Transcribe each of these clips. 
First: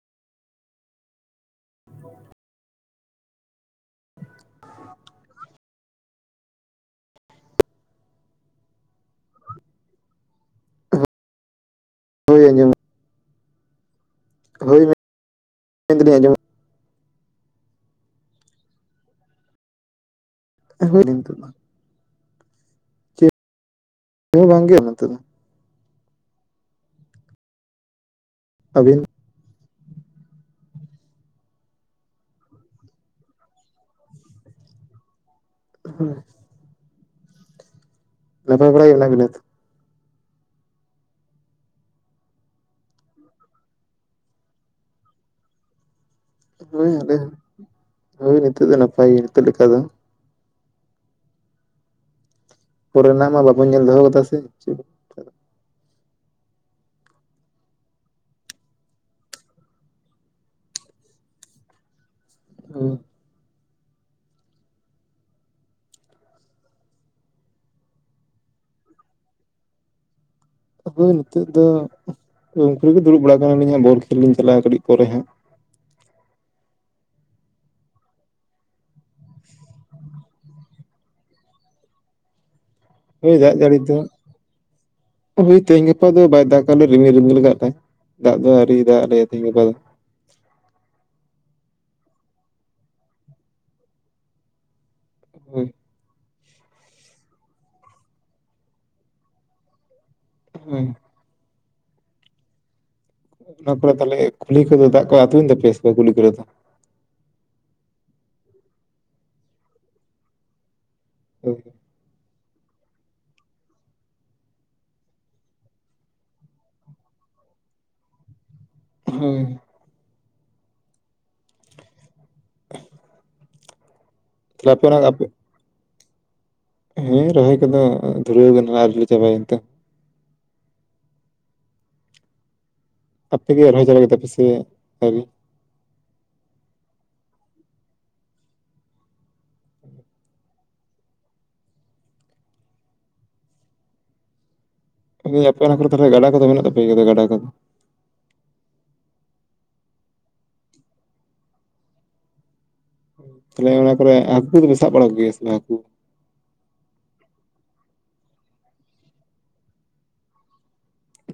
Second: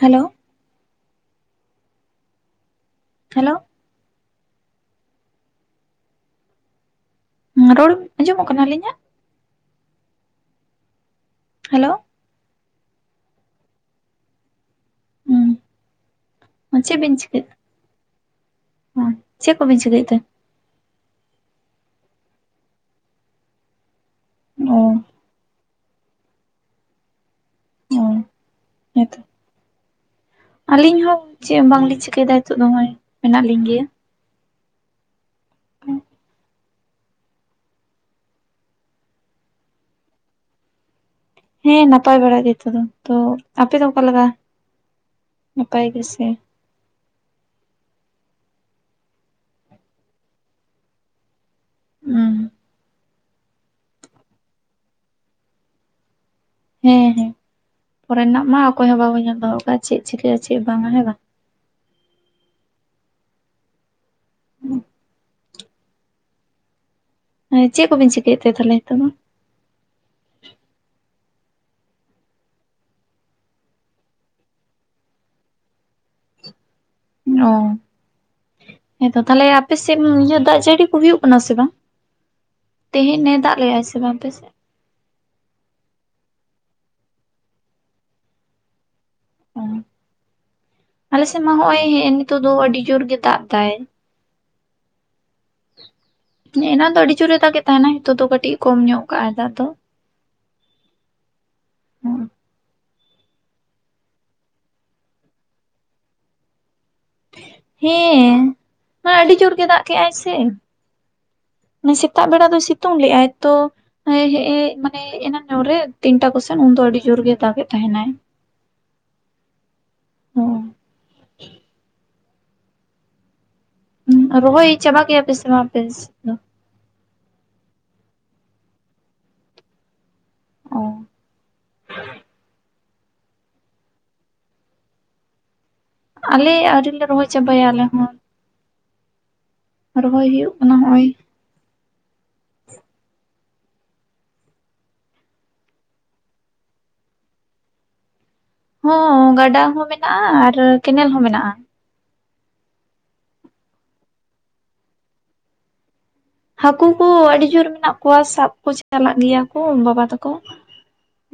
Hello, [inaudible] hello, ᱨᱚᱲ ᱟᱸᱡᱚᱢᱚᱜ ᱠᱟᱱᱟ ᱟᱞᱤᱧᱟᱜ? ᱦᱮᱞᱳ, ᱦᱳᱭ, ᱟᱸᱡᱚᱢᱚᱜ [unintelligible] ᱟᱸᱡᱚᱢ ᱪᱮᱜ ᱵᱤᱱ ᱪᱤᱠᱟᱹᱭ ᱫᱟ? ᱪᱮᱫ ᱠᱚᱵᱤᱱ ᱪᱤᱠᱟᱹᱭᱮᱫ ᱛᱮ? [unintelligible] ᱱᱤᱛᱚᱜ ᱫᱚ ᱾ ᱦᱮ ᱵᱟᱝ ᱚ ᱜᱮᱭᱟ ᱱᱚᱛᱳᱜ ᱫᱚ᱾ ᱚ ᱟᱹᱵᱤᱱ ᱦᱮᱸᱛᱚ ᱟᱹᱞᱤᱧ ᱦᱚᱸ ᱪᱮᱫ ᱦᱚ ᱵᱟᱝᱞᱤᱧ ᱪᱤᱠᱟᱹᱭ ᱫᱟ ᱱᱤᱛᱚᱜ ᱫᱚ ᱦᱚᱜᱼᱚᱭ ᱢᱮᱱᱟᱜ ᱞᱤᱧ ᱜᱮᱭᱟ᱾ ᱦᱮᱸ, ᱱᱟᱯᱟᱭ ᱵᱟᱲᱟ ᱜᱮ ᱢᱮᱱᱟᱜ ᱵᱤᱱᱟ ᱛᱚ? ᱦᱮᱸ ᱱᱟᱯᱟᱭ ᱵᱟᱲᱟ ᱜᱮ ᱱᱤᱛᱚᱜ ᱫᱚ᱾ ᱛᱚ ᱟᱯᱮ ᱫᱚ ᱚᱠᱟᱞᱮᱠᱟ ᱱᱟᱯᱟᱭ ᱜᱮ ᱥᱮ ᱦᱳᱭ ᱟᱞᱮ ᱦᱚ, ᱦᱳᱭ ᱱᱤᱛᱚᱜ ᱫᱚ ᱱᱟᱯᱟᱭ ᱜᱮ ᱱᱤᱛᱚᱜ ᱞᱮᱠᱟ ᱫᱚ᱾ ᱦᱩᱸ, ᱯᱚᱨᱮ ᱨᱮᱱᱟᱜ ᱢᱟ ᱵᱟᱵᱚᱱ ᱧᱮᱞ ᱫᱚᱦᱚ ᱠᱟᱫᱟ ᱥᱮ ᱪᱮᱫ ᱦᱮᱸ ᱦᱮᱸ ᱯᱚᱨᱮ ᱨᱮᱱᱟᱜ ᱢᱟ ᱚᱠᱚᱭ ᱦᱚᱸ ᱵᱟᱵᱚᱱ ᱧᱮᱞ ᱫᱚᱦᱚ ᱠᱟᱜ, ᱪᱮᱫ ᱪᱤᱠᱟᱹᱜᱼᱟ ᱪᱮᱫ ᱵᱟᱝᱟ ᱦᱮᱸ ᱵᱟᱝ? ᱦᱮᱸ ᱾ ᱦᱮᱸ ᱪᱮᱫ ᱠᱚᱵᱤᱱ ᱪᱤᱠᱟᱹᱭᱮᱫ ᱛᱮ ᱛᱟᱦᱚᱞᱮ ᱱᱤᱛᱚᱜ ᱫᱚ? ᱟᱫᱚ ᱱᱤᱛᱳᱜ ᱫᱚ ᱫᱩᱲᱩᱵ ᱵᱟᱲᱟ ᱟᱠᱟᱱᱟᱞᱤᱧ ᱦᱟᱸᱜ ᱵᱚᱞ ᱠᱷᱮᱞ ᱞᱤᱧ ᱪᱟᱞᱟᱜᱼᱟ ᱠᱟᱹᱴᱤᱡ ᱯᱚᱨᱮ ᱦᱟᱸᱜ᱾ ᱚ, ᱦᱮᱸ ᱛᱚ ᱛᱟᱦᱞᱮ ᱟᱯᱮ ᱥᱮᱫ ᱫᱟᱜ ᱡᱟᱹᱲᱤ ᱠᱚ ᱦᱩᱭᱩᱜ ᱠᱟᱱᱟ ᱥᱮ ᱵᱟᱝ᱾ ᱛᱮᱦᱮᱧ ᱦᱩᱭ ᱮ ᱫᱟᱜ ᱡᱟᱹᱲᱤ ᱞᱮᱜᱟᱭ ᱥᱮ ᱫᱚ᱾ ᱵᱟᱝ ᱟᱯᱮ ᱥᱮᱫ ᱦᱳᱭ ᱛᱮᱦᱮᱧ ᱜᱟᱯᱟ ᱫᱚ ᱵᱟᱭ ᱫᱟᱜ ᱟᱞᱮ ᱨᱤᱢᱤᱞ ᱨᱤᱢᱤᱞ ᱞᱟᱜᱟᱜ ᱛᱟᱭ ᱫᱟᱜ ᱫᱚ ᱟᱣᱨᱤᱭ ᱫᱟᱜ ᱟᱞᱮᱭᱟ ᱛᱮᱦᱤᱧ ᱜᱟᱯᱟ ᱫᱚ᱾ ᱟᱞᱮᱥᱮᱫ ᱢᱟ ᱦᱚᱜ ᱚᱭ ᱦᱮᱸ ᱱᱤᱛᱚᱜ ᱫᱚ ᱟᱹᱰᱤ ᱡᱳᱨ ᱜᱮ ᱫᱟᱜ ᱮ ᱫᱟᱭ᱾ [unintelligible] ᱮᱱᱟᱱ ᱫᱚ ᱟᱹᱰᱤ ᱡᱳᱨ ᱮ ᱫᱟᱜᱽ ᱜᱮ ᱛᱟᱦᱮᱱᱟ ᱱᱤᱛᱚᱜ ᱫᱚ ᱠᱟᱹᱴᱤᱡ ᱠᱚᱢ ᱧᱚᱜ ᱠᱟᱜ ᱟᱭ ᱫᱟᱜ ᱫᱚ᱾ ᱦᱩᱸ [unintelligible] ᱚᱱᱟ ᱠᱚᱨᱮ ᱛᱟᱦᱚᱞᱮ ᱠᱩᱞᱦᱤ ᱠᱚᱫᱚ ᱫᱟᱜ ᱠᱚ ᱟᱹᱛᱩ ᱛᱟᱯᱮ ᱠᱩᱞᱦᱤ ᱠᱚᱨᱮ ᱫᱚ᱾ ᱦᱮᱸ ᱟᱹᱰᱤ ᱡᱳᱨ ᱜᱮ ᱫᱟᱜ ᱠᱮᱜ ᱟᱭ ᱥᱮ᱾ [unintelligible] ᱥᱮᱛᱟᱜ ᱵᱮᱲᱟ ᱫᱚᱭ ᱥᱤᱛᱩᱝ ᱞᱮᱜ ᱟᱭ ᱛᱚ᱾ ᱦᱮᱸ ᱢᱟᱱᱮ ᱮᱱᱟᱱ ᱧᱚᱜ ᱨᱮ ᱛᱤᱱᱴᱟ ᱠᱚᱥᱮᱱ ᱩᱱ ᱫᱚ ᱟᱹᱰᱤ ᱡᱳᱨ ᱜᱮ ᱫᱟᱜ ᱮ ᱛᱟᱦᱮᱱ ᱟᱭ᱾ [unintelligible] ᱦᱳᱭ ᱦᱩᱸ ᱦᱩᱸ ᱨᱚᱦᱚᱭ ᱟᱯᱮ ᱚᱱᱟ ᱪᱟᱵᱟ ᱟᱯᱮ ᱠᱮ-ᱟᱜ ᱯᱮ ᱥᱮ ᱵᱟᱝ ᱟᱯᱮ ᱥᱮᱫ ᱫᱚ᱾ ᱦᱮᱸ ᱨᱚᱦᱚᱭ ᱠᱚᱫᱚ ᱫᱷᱩᱨᱟᱹᱣ ᱠᱟᱱᱟ ᱟᱣᱨᱤ ᱞᱮ ᱪᱟᱵᱟᱭᱟ ᱮᱱ ᱛᱮ᱾ ᱚᱸ ᱟᱯᱮᱜᱮ ᱨᱚᱦᱚᱭ ᱪᱟᱵᱟ ᱠᱮᱫᱟ ᱯᱮ ᱥᱮ ᱟᱨᱤ᱾ ᱟᱞᱮ ᱟᱹᱣᱨᱤ ᱞᱮ ᱨᱚᱦᱚᱭ ᱪᱟᱵᱟᱭᱟ ᱟᱞᱮ ᱦᱚᱸ᱾ ᱨᱚᱦᱚᱭ ᱦᱩᱭᱩᱜ ᱠᱟᱱᱟ ᱦᱚᱜᱼᱚᱭ᱾ ᱟᱯᱮ ᱚᱱᱟ ᱠᱚᱨᱮ ᱛᱟᱦᱚᱞᱮ ᱜᱟᱰᱟ ᱠᱚᱫᱚ ᱢᱮᱱᱟᱜ ᱛᱟᱯᱮᱭᱟ ᱜᱟᱰᱟ ᱠᱚᱫᱚ᱾ ᱦᱚᱸ ᱜᱟᱰᱟ ᱦᱚᱸ ᱢᱮᱱᱟᱜᱼᱟ ᱟᱨ ᱠᱮᱱᱮᱞ ᱦᱚᱸ ᱢᱮᱱᱟᱜᱼᱟ᱾ ᱛᱟᱦᱚᱞᱮ ᱚᱱᱟ ᱠᱚᱨᱮ ᱦᱟᱹᱠᱩ ᱠᱚᱫᱚ ᱯᱮ ᱥᱟᱵ ᱵᱟᱲᱟ ᱠᱚ ᱜᱮᱭᱟ ᱦᱟᱹᱠᱩ᱾ ᱦᱟᱹᱠᱩ ᱠᱚ ᱟᱹᱰᱤ ᱡᱳᱨ ᱢᱮᱱᱟᱜ ᱠᱚᱣᱟ ᱥᱟᱵ ᱠᱚ ᱪᱟᱞᱟᱜ ᱜᱮᱭᱟ ᱠᱚ ᱵᱟᱵᱟ ᱛᱟᱠᱚ᱾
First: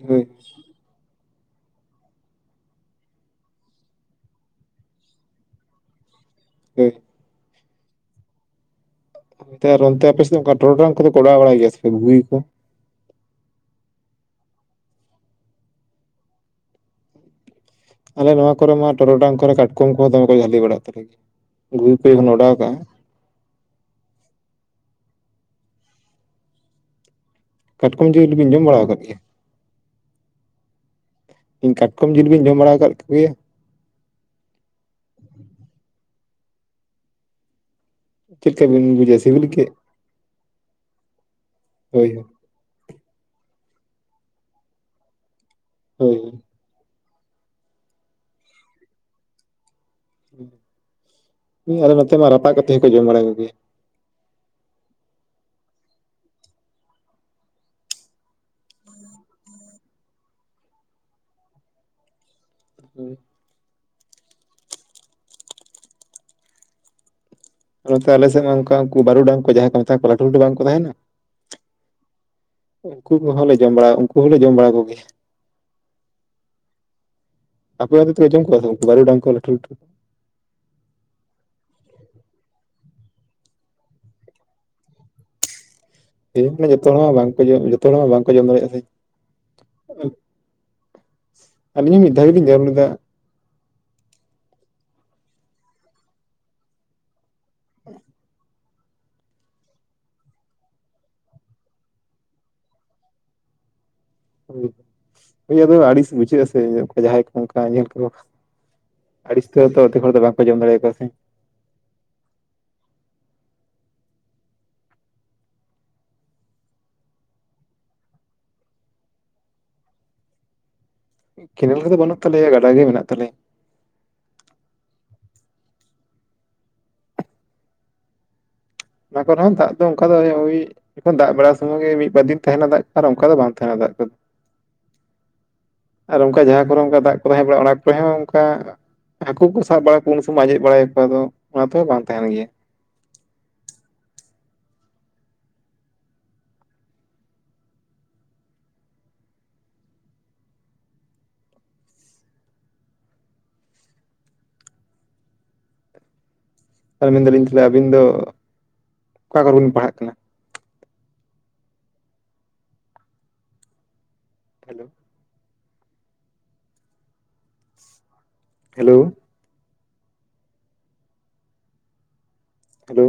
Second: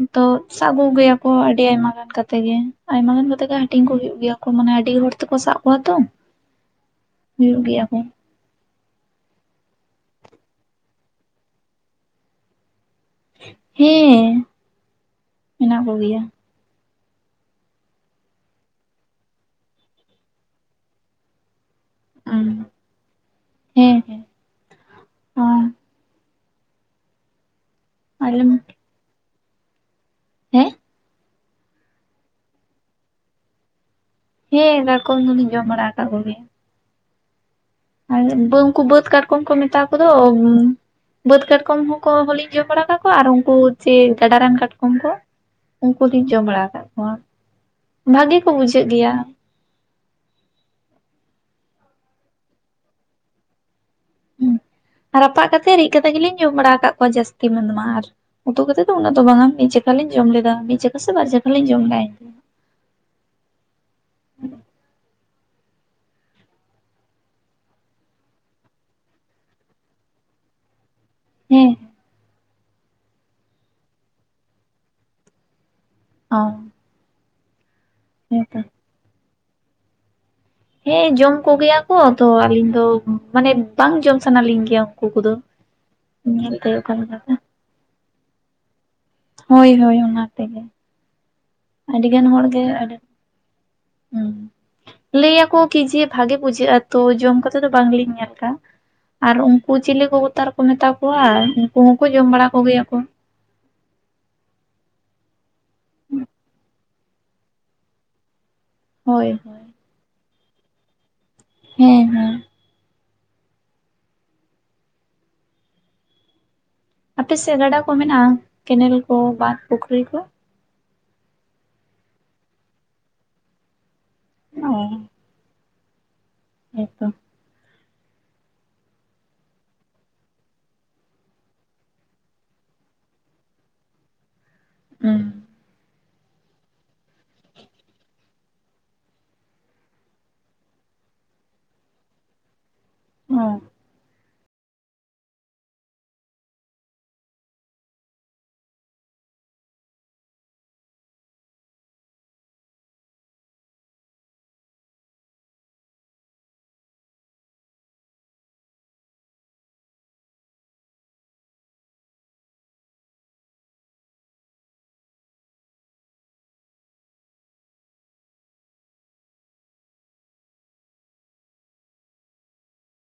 ᱦᱳᱭ ᱛᱚ ᱥᱟᱵᱽ ᱠᱚᱜᱮᱭᱟ᱾ ᱚ ᱟᱹᱰᱤ ᱟᱭᱢᱟ ᱜᱟᱱ ᱠᱟᱛᱮ ᱜᱮ ᱟᱭᱢᱟ ᱜᱟᱱ ᱠᱟᱛᱮ ᱜᱮ ᱦᱟᱹᱴᱤᱧ ᱠᱚ ᱦᱩᱭᱩᱜ ᱜᱮᱭᱟ ᱠᱚ ᱢᱟᱱᱮ ᱟᱹᱰᱤ ᱦᱚᱲ ᱛᱮᱠᱚ ᱥᱟᱵ ᱠᱚᱣᱟ ᱛᱚ᱾ [unintelligible] [unintelligible] ᱦᱩᱭᱩᱜ ᱜᱮᱭᱟ ᱠᱚ᱾ ᱚᱱᱛᱮ ᱟᱨ ᱚᱱᱛᱮ ᱟᱯᱮᱥᱮᱫ ᱚᱱᱠᱟ ᱴᱚᱨᱚᱰᱟᱝ ᱠᱚᱫᱚ ᱠᱚᱲᱟᱣ ᱵᱟᱲᱟᱭ ᱜᱮᱭᱟ ᱥᱮ ᱜᱷᱩᱜᱤ ᱠᱚ ᱾ ᱦᱮᱸ ᱢᱮᱱᱟᱜ ᱢᱮᱱᱟᱜ ᱠᱚᱜᱮᱭᱟ᱾ ᱟᱞᱮ ᱱᱚᱣᱟ ᱠᱚᱨᱮ ᱢᱟ ᱴᱚᱨᱚᱰᱟᱝ ᱠᱚᱨᱮ ᱠᱟᱴᱠᱚᱢ ᱠᱚᱦᱚᱸ ᱫᱚᱢᱮ ᱠᱚ ᱡᱟᱹᱞᱤ ᱵᱟᱲᱟᱜ ᱛᱟᱞᱮᱭᱟ ᱜᱷᱩᱜᱤ ᱡᱚᱠᱷᱚᱱ ᱚᱰᱟᱣ ᱠᱟᱜᱼᱟ᱾ ᱦᱮᱸ ᱦᱮᱸ ᱠᱟᱴᱠᱚᱢ ᱟᱞᱮᱢ ᱡᱤᱭᱟᱹᱞᱤᱵᱤᱱ ᱡᱚᱢ ᱵᱟᱲᱟ ᱟᱠᱟᱫ ᱜᱮᱭᱟ᱾ ᱦᱮᱸ ᱤᱧ ᱠᱟᱴᱠᱚᱢ ᱡᱤᱞ ᱵᱤᱧ ᱡᱚᱢ ᱵᱟᱲᱟ ᱟᱠᱟᱫ ᱠᱚᱜᱮᱭᱟ᱾ ᱦᱮᱸ ᱫᱟᱠᱚᱢ ᱫᱚᱸᱞᱤᱧ ᱡᱚᱢ ᱵᱟᱲᱟ ᱟᱠᱟᱫ ᱠᱚᱜᱮᱭᱟ᱾ ᱟᱨ ᱪᱮᱫ ᱞᱮᱠᱟ ᱩᱱᱠᱩ ᱵᱤᱱ ᱵᱟᱹᱫᱽ ᱵᱩᱡᱟ ᱠᱟᱴᱠᱚᱢ ᱥᱤᱵᱤᱞ ᱠᱚ ᱜᱮ? ᱢᱮᱛᱟ ᱠᱚᱫᱚ ᱵᱟᱹᱫᱽ ᱠᱟᱴᱠᱚᱢ ᱦᱳᱭ ᱦᱚᱸᱠᱚ ᱦᱳᱭ ᱞᱤᱧ᱾ ᱤᱭᱟᱹ ᱵᱟᱲᱟ ᱠᱟᱜ ᱠᱚᱣᱟ ᱟᱨ ᱩᱱᱠᱩ ᱪᱮ ᱜᱟᱰᱟ ᱨᱮᱱ ᱠᱟᱴᱠᱚᱢ ᱠᱚ᱾ ᱩᱱᱠᱩ ᱦᱳᱭ ᱫᱚᱤᱧ ᱡᱚᱢ ᱵᱟᱲᱟ ᱟᱠᱟᱫ ᱠᱚᱣᱟ ᱵᱷᱟᱜᱮ ᱠᱚ ᱵᱩᱡᱷᱟᱹᱜ ᱜᱮᱭᱟ᱾ ᱤᱧ ᱟᱞᱮ ᱱᱚᱛᱮ ᱢᱟ ᱨᱟᱯᱟᱜ ᱠᱟᱛᱮ ᱦᱚᱸᱠᱚ ᱡᱚᱢ ᱵᱟᱲᱟ ᱠᱚᱜᱮᱭᱟ᱾ ᱦᱩᱸ ᱨᱟᱯᱟᱜ ᱠᱟᱛᱮᱛ ᱨᱤᱫ ᱠᱟᱛᱮ ᱜᱮᱞᱤᱧ ᱡᱚᱢ ᱵᱟᱲᱟ ᱟᱠᱟᱫ ᱠᱚᱣᱟ ᱡᱟᱹᱥᱛᱤ ᱢᱮᱱ ᱢᱟ ᱟᱨ᱾ ᱩᱛᱩ ᱠᱟᱛᱮᱛ ᱫᱚ ᱩᱱᱟᱹᱜ ᱫᱚ ᱵᱟᱝᱼᱟ ᱢᱤᱫ ᱪᱮᱠᱷᱟᱞᱤᱧ ᱡᱚᱢ ᱞᱮᱫᱟ ᱢᱤᱫ ᱪᱮᱠᱟ ᱥᱮ ᱵᱟᱨ ᱪᱮᱠᱷᱟᱞᱤᱧ ᱡᱚᱢ᱾ ᱫᱚ᱾ [inaudible] ᱚᱱᱟᱛᱮ ᱟᱞᱮ ᱥᱮᱫ ᱢᱟ ᱚᱱᱠᱟ ᱩᱱᱠᱩ ᱵᱟᱨᱩᱰᱟᱝ ᱠᱚ ᱡᱟᱦᱟᱸᱭ ᱠᱚ ᱢᱮᱛᱟ ᱠᱚᱣᱟ ᱞᱟᱹᱴᱩ ᱞᱟᱹᱴᱩ ᱵᱟᱝ ᱠᱚ ᱛᱟᱦᱮᱱᱟ ᱦᱮᱸ ᱾ ᱩᱱᱠᱩ ᱠᱚᱦᱚᱸᱞᱮ ᱡᱚᱢ ᱵᱟᱲᱟ ᱩᱱᱠᱩ ᱦᱚᱸᱞᱮ ᱡᱚᱢ ᱵᱟᱲᱟ ᱠᱚᱜᱮᱭᱟ ᱾ ᱚ ᱟᱯᱮ ᱚᱱᱛᱮ ᱡᱚᱢ ᱦᱮᱸᱛᱚ ᱠᱚᱣᱟ ᱵᱟᱨᱩ ᱰᱟᱝ ᱠᱩ ᱞᱟᱹᱴᱩ ᱞᱟᱹᱴᱩ? ᱦᱮᱸ ᱡᱚᱢ ᱠᱚ ᱜᱮᱭᱟ ᱠᱚ ᱛᱚ ᱟᱹᱞᱤᱧ ᱫᱚ ᱢᱟᱱᱮ ᱵᱟᱝ ᱡᱚᱢ ᱥᱟᱱᱟ ᱞᱤᱧ ᱜᱮᱭᱟ ᱩᱱᱠᱩ ᱠᱚᱫᱚ ᱾ [inaudible] ᱛᱮᱦᱮᱧ ᱡᱷᱚᱛᱚ ᱦᱚᱲ ᱵᱟᱝ ᱠᱚ ᱡᱚᱢ ᱡᱚᱛᱚ ᱦᱚᱲ ᱢᱟ ᱵᱟᱝ ᱠᱚ ᱡᱚᱢ ᱫᱟᱲᱮᱭᱟᱜᱼᱟ ᱥᱮ ᱦᱳᱭ ᱦᱳᱭ ᱚᱱᱟ ᱛᱮᱜᱮ ᱾ ᱟᱹᱞᱤᱧ ᱦᱚᱸ ᱢᱤᱫ ᱫᱷᱟᱣ ᱜᱮᱞᱤᱧ ᱡᱚᱢ ᱞᱮᱫᱟ ᱟᱹᱰᱤ ᱾ ᱦᱩᱸ ᱞᱟᱹᱭ ᱟᱠᱚ ᱠᱤ ᱡᱤ ᱵᱷᱟᱜᱮ ᱵᱩᱡᱷᱟᱹᱜᱼᱟ ᱛᱚ ᱡᱚᱢ ᱠᱟᱛᱮ ᱱᱤᱛᱚᱜ ᱫᱚ ᱵᱟᱝ ᱞᱤᱧ ᱧᱮᱞ ᱟᱠᱟᱜ ᱟᱨ ᱩᱱᱠᱩ ᱪᱤᱞᱤ ᱠᱚ ᱛᱟᱨᱠᱚ ᱢᱮᱛᱟ ᱠᱚᱣᱟ ᱟᱨ ᱩᱱᱠᱩ ᱦᱚᱸᱠᱚ ᱡᱚᱢ ᱵᱟᱲᱟ ᱠᱚᱜᱮᱭᱟ ᱠᱚ ᱾ ᱦᱳᱭ ᱟᱫᱚ ᱟᱹᱲᱤᱥ ᱵᱩᱡᱷᱟᱹᱜᱼᱟ ᱥᱮ ᱡᱟᱦᱟᱸᱭ ᱠᱚ ᱚᱱᱠᱟ ᱧᱮᱞ ᱠᱚ ᱾ ᱦᱳᱭ ᱟᱹᱲᱤᱥ ᱛᱮ ᱦᱳᱭ ᱛᱚ ᱟᱰᱤ ᱦᱚᱲ ᱫᱚ ᱵᱟᱝ ᱠᱚ ᱡᱚᱢ ᱫᱟᱲᱮ ᱠᱚᱣᱟ ᱾ ᱦᱮᱸ ᱦᱮᱸ ᱾ ᱟᱯᱮᱥᱮᱫ ᱜᱟᱰᱟ ᱠᱚ ᱢᱮᱱᱟᱜᱼᱟ ᱠᱮᱱᱮᱞ ᱠᱚ ᱵᱟᱸᱫ ᱯᱩᱠᱷᱨᱤ ᱠᱚ? ᱠᱮᱱᱮᱞ ᱠᱚᱫᱚ ᱵᱟᱹᱱᱩᱜ ᱛᱟᱞᱮᱭᱟ ᱜᱟᱰᱟ ᱜᱮ ᱢᱮᱱᱟᱜ ᱛᱟᱞᱮᱭᱟ ᱾ ᱚᱻ ᱦᱮᱸ ᱛᱚ ᱾ ᱚᱱᱟ ᱠᱚᱨᱮ ᱦᱚᱸᱫᱟᱜ ᱫᱚ ᱚᱱᱠᱟ ᱫᱚ ᱳᱭ ᱡᱚᱠᱷᱚᱱ ᱫᱟᱜ ᱵᱟᱲᱟ ᱥᱚᱢᱚᱭ ᱜᱮ ᱢᱤᱫ ᱵᱟᱨ ᱫᱤᱱ ᱛᱟᱦᱮᱱᱟ ᱫᱟᱜ ᱠᱚ ᱟᱨ ᱚᱱᱠᱟ ᱫᱚ ᱵᱟᱝ ᱛᱟᱦᱮᱱᱟ ᱫᱟᱜ ᱠᱚ ᱦᱮᱸ ᱾ ᱟᱨ ᱚᱱᱠᱟ ᱡᱟᱦᱟᱸ ᱠᱚᱨᱮ ᱚᱱᱠᱟ ᱫᱟᱜ ᱠᱚ ᱛᱟᱦᱮᱸ ᱵᱟᱲᱟᱜᱼᱟ ᱚᱱᱟ ᱠᱚᱨᱮ ᱦᱚᱸ ᱚᱱᱠᱟ ᱦᱟᱹᱠᱩ ᱠᱚ ᱥᱟᱵ ᱵᱟᱲᱟ ᱠᱚᱣᱟ ᱩᱱ ᱥᱩᱢᱚᱭ ᱟᱸᱡᱮᱫ ᱵᱟᱲᱟᱭᱟ ᱠᱚ ᱚᱱᱟ ᱛᱮᱦᱚᱸ ᱵᱟᱝ ᱛᱟᱦᱮᱱ ᱜᱮᱭᱟ ᱾ ᱦᱮᱸ ᱾ ᱟᱨ ᱢᱮᱱ ᱫᱟᱞᱤᱧ ᱛᱟᱦᱚᱞᱮ ᱟᱹᱵᱤᱱ ᱫᱚ ᱚᱠᱟ ᱠᱚᱨᱮ ᱵᱤᱱ ᱯᱟᱲᱦᱟᱜ ᱠᱟᱱᱟ? ᱦᱮᱞᱳ ᱾ ᱦᱮᱞᱳ ᱾ ᱦᱮᱞᱳ ᱾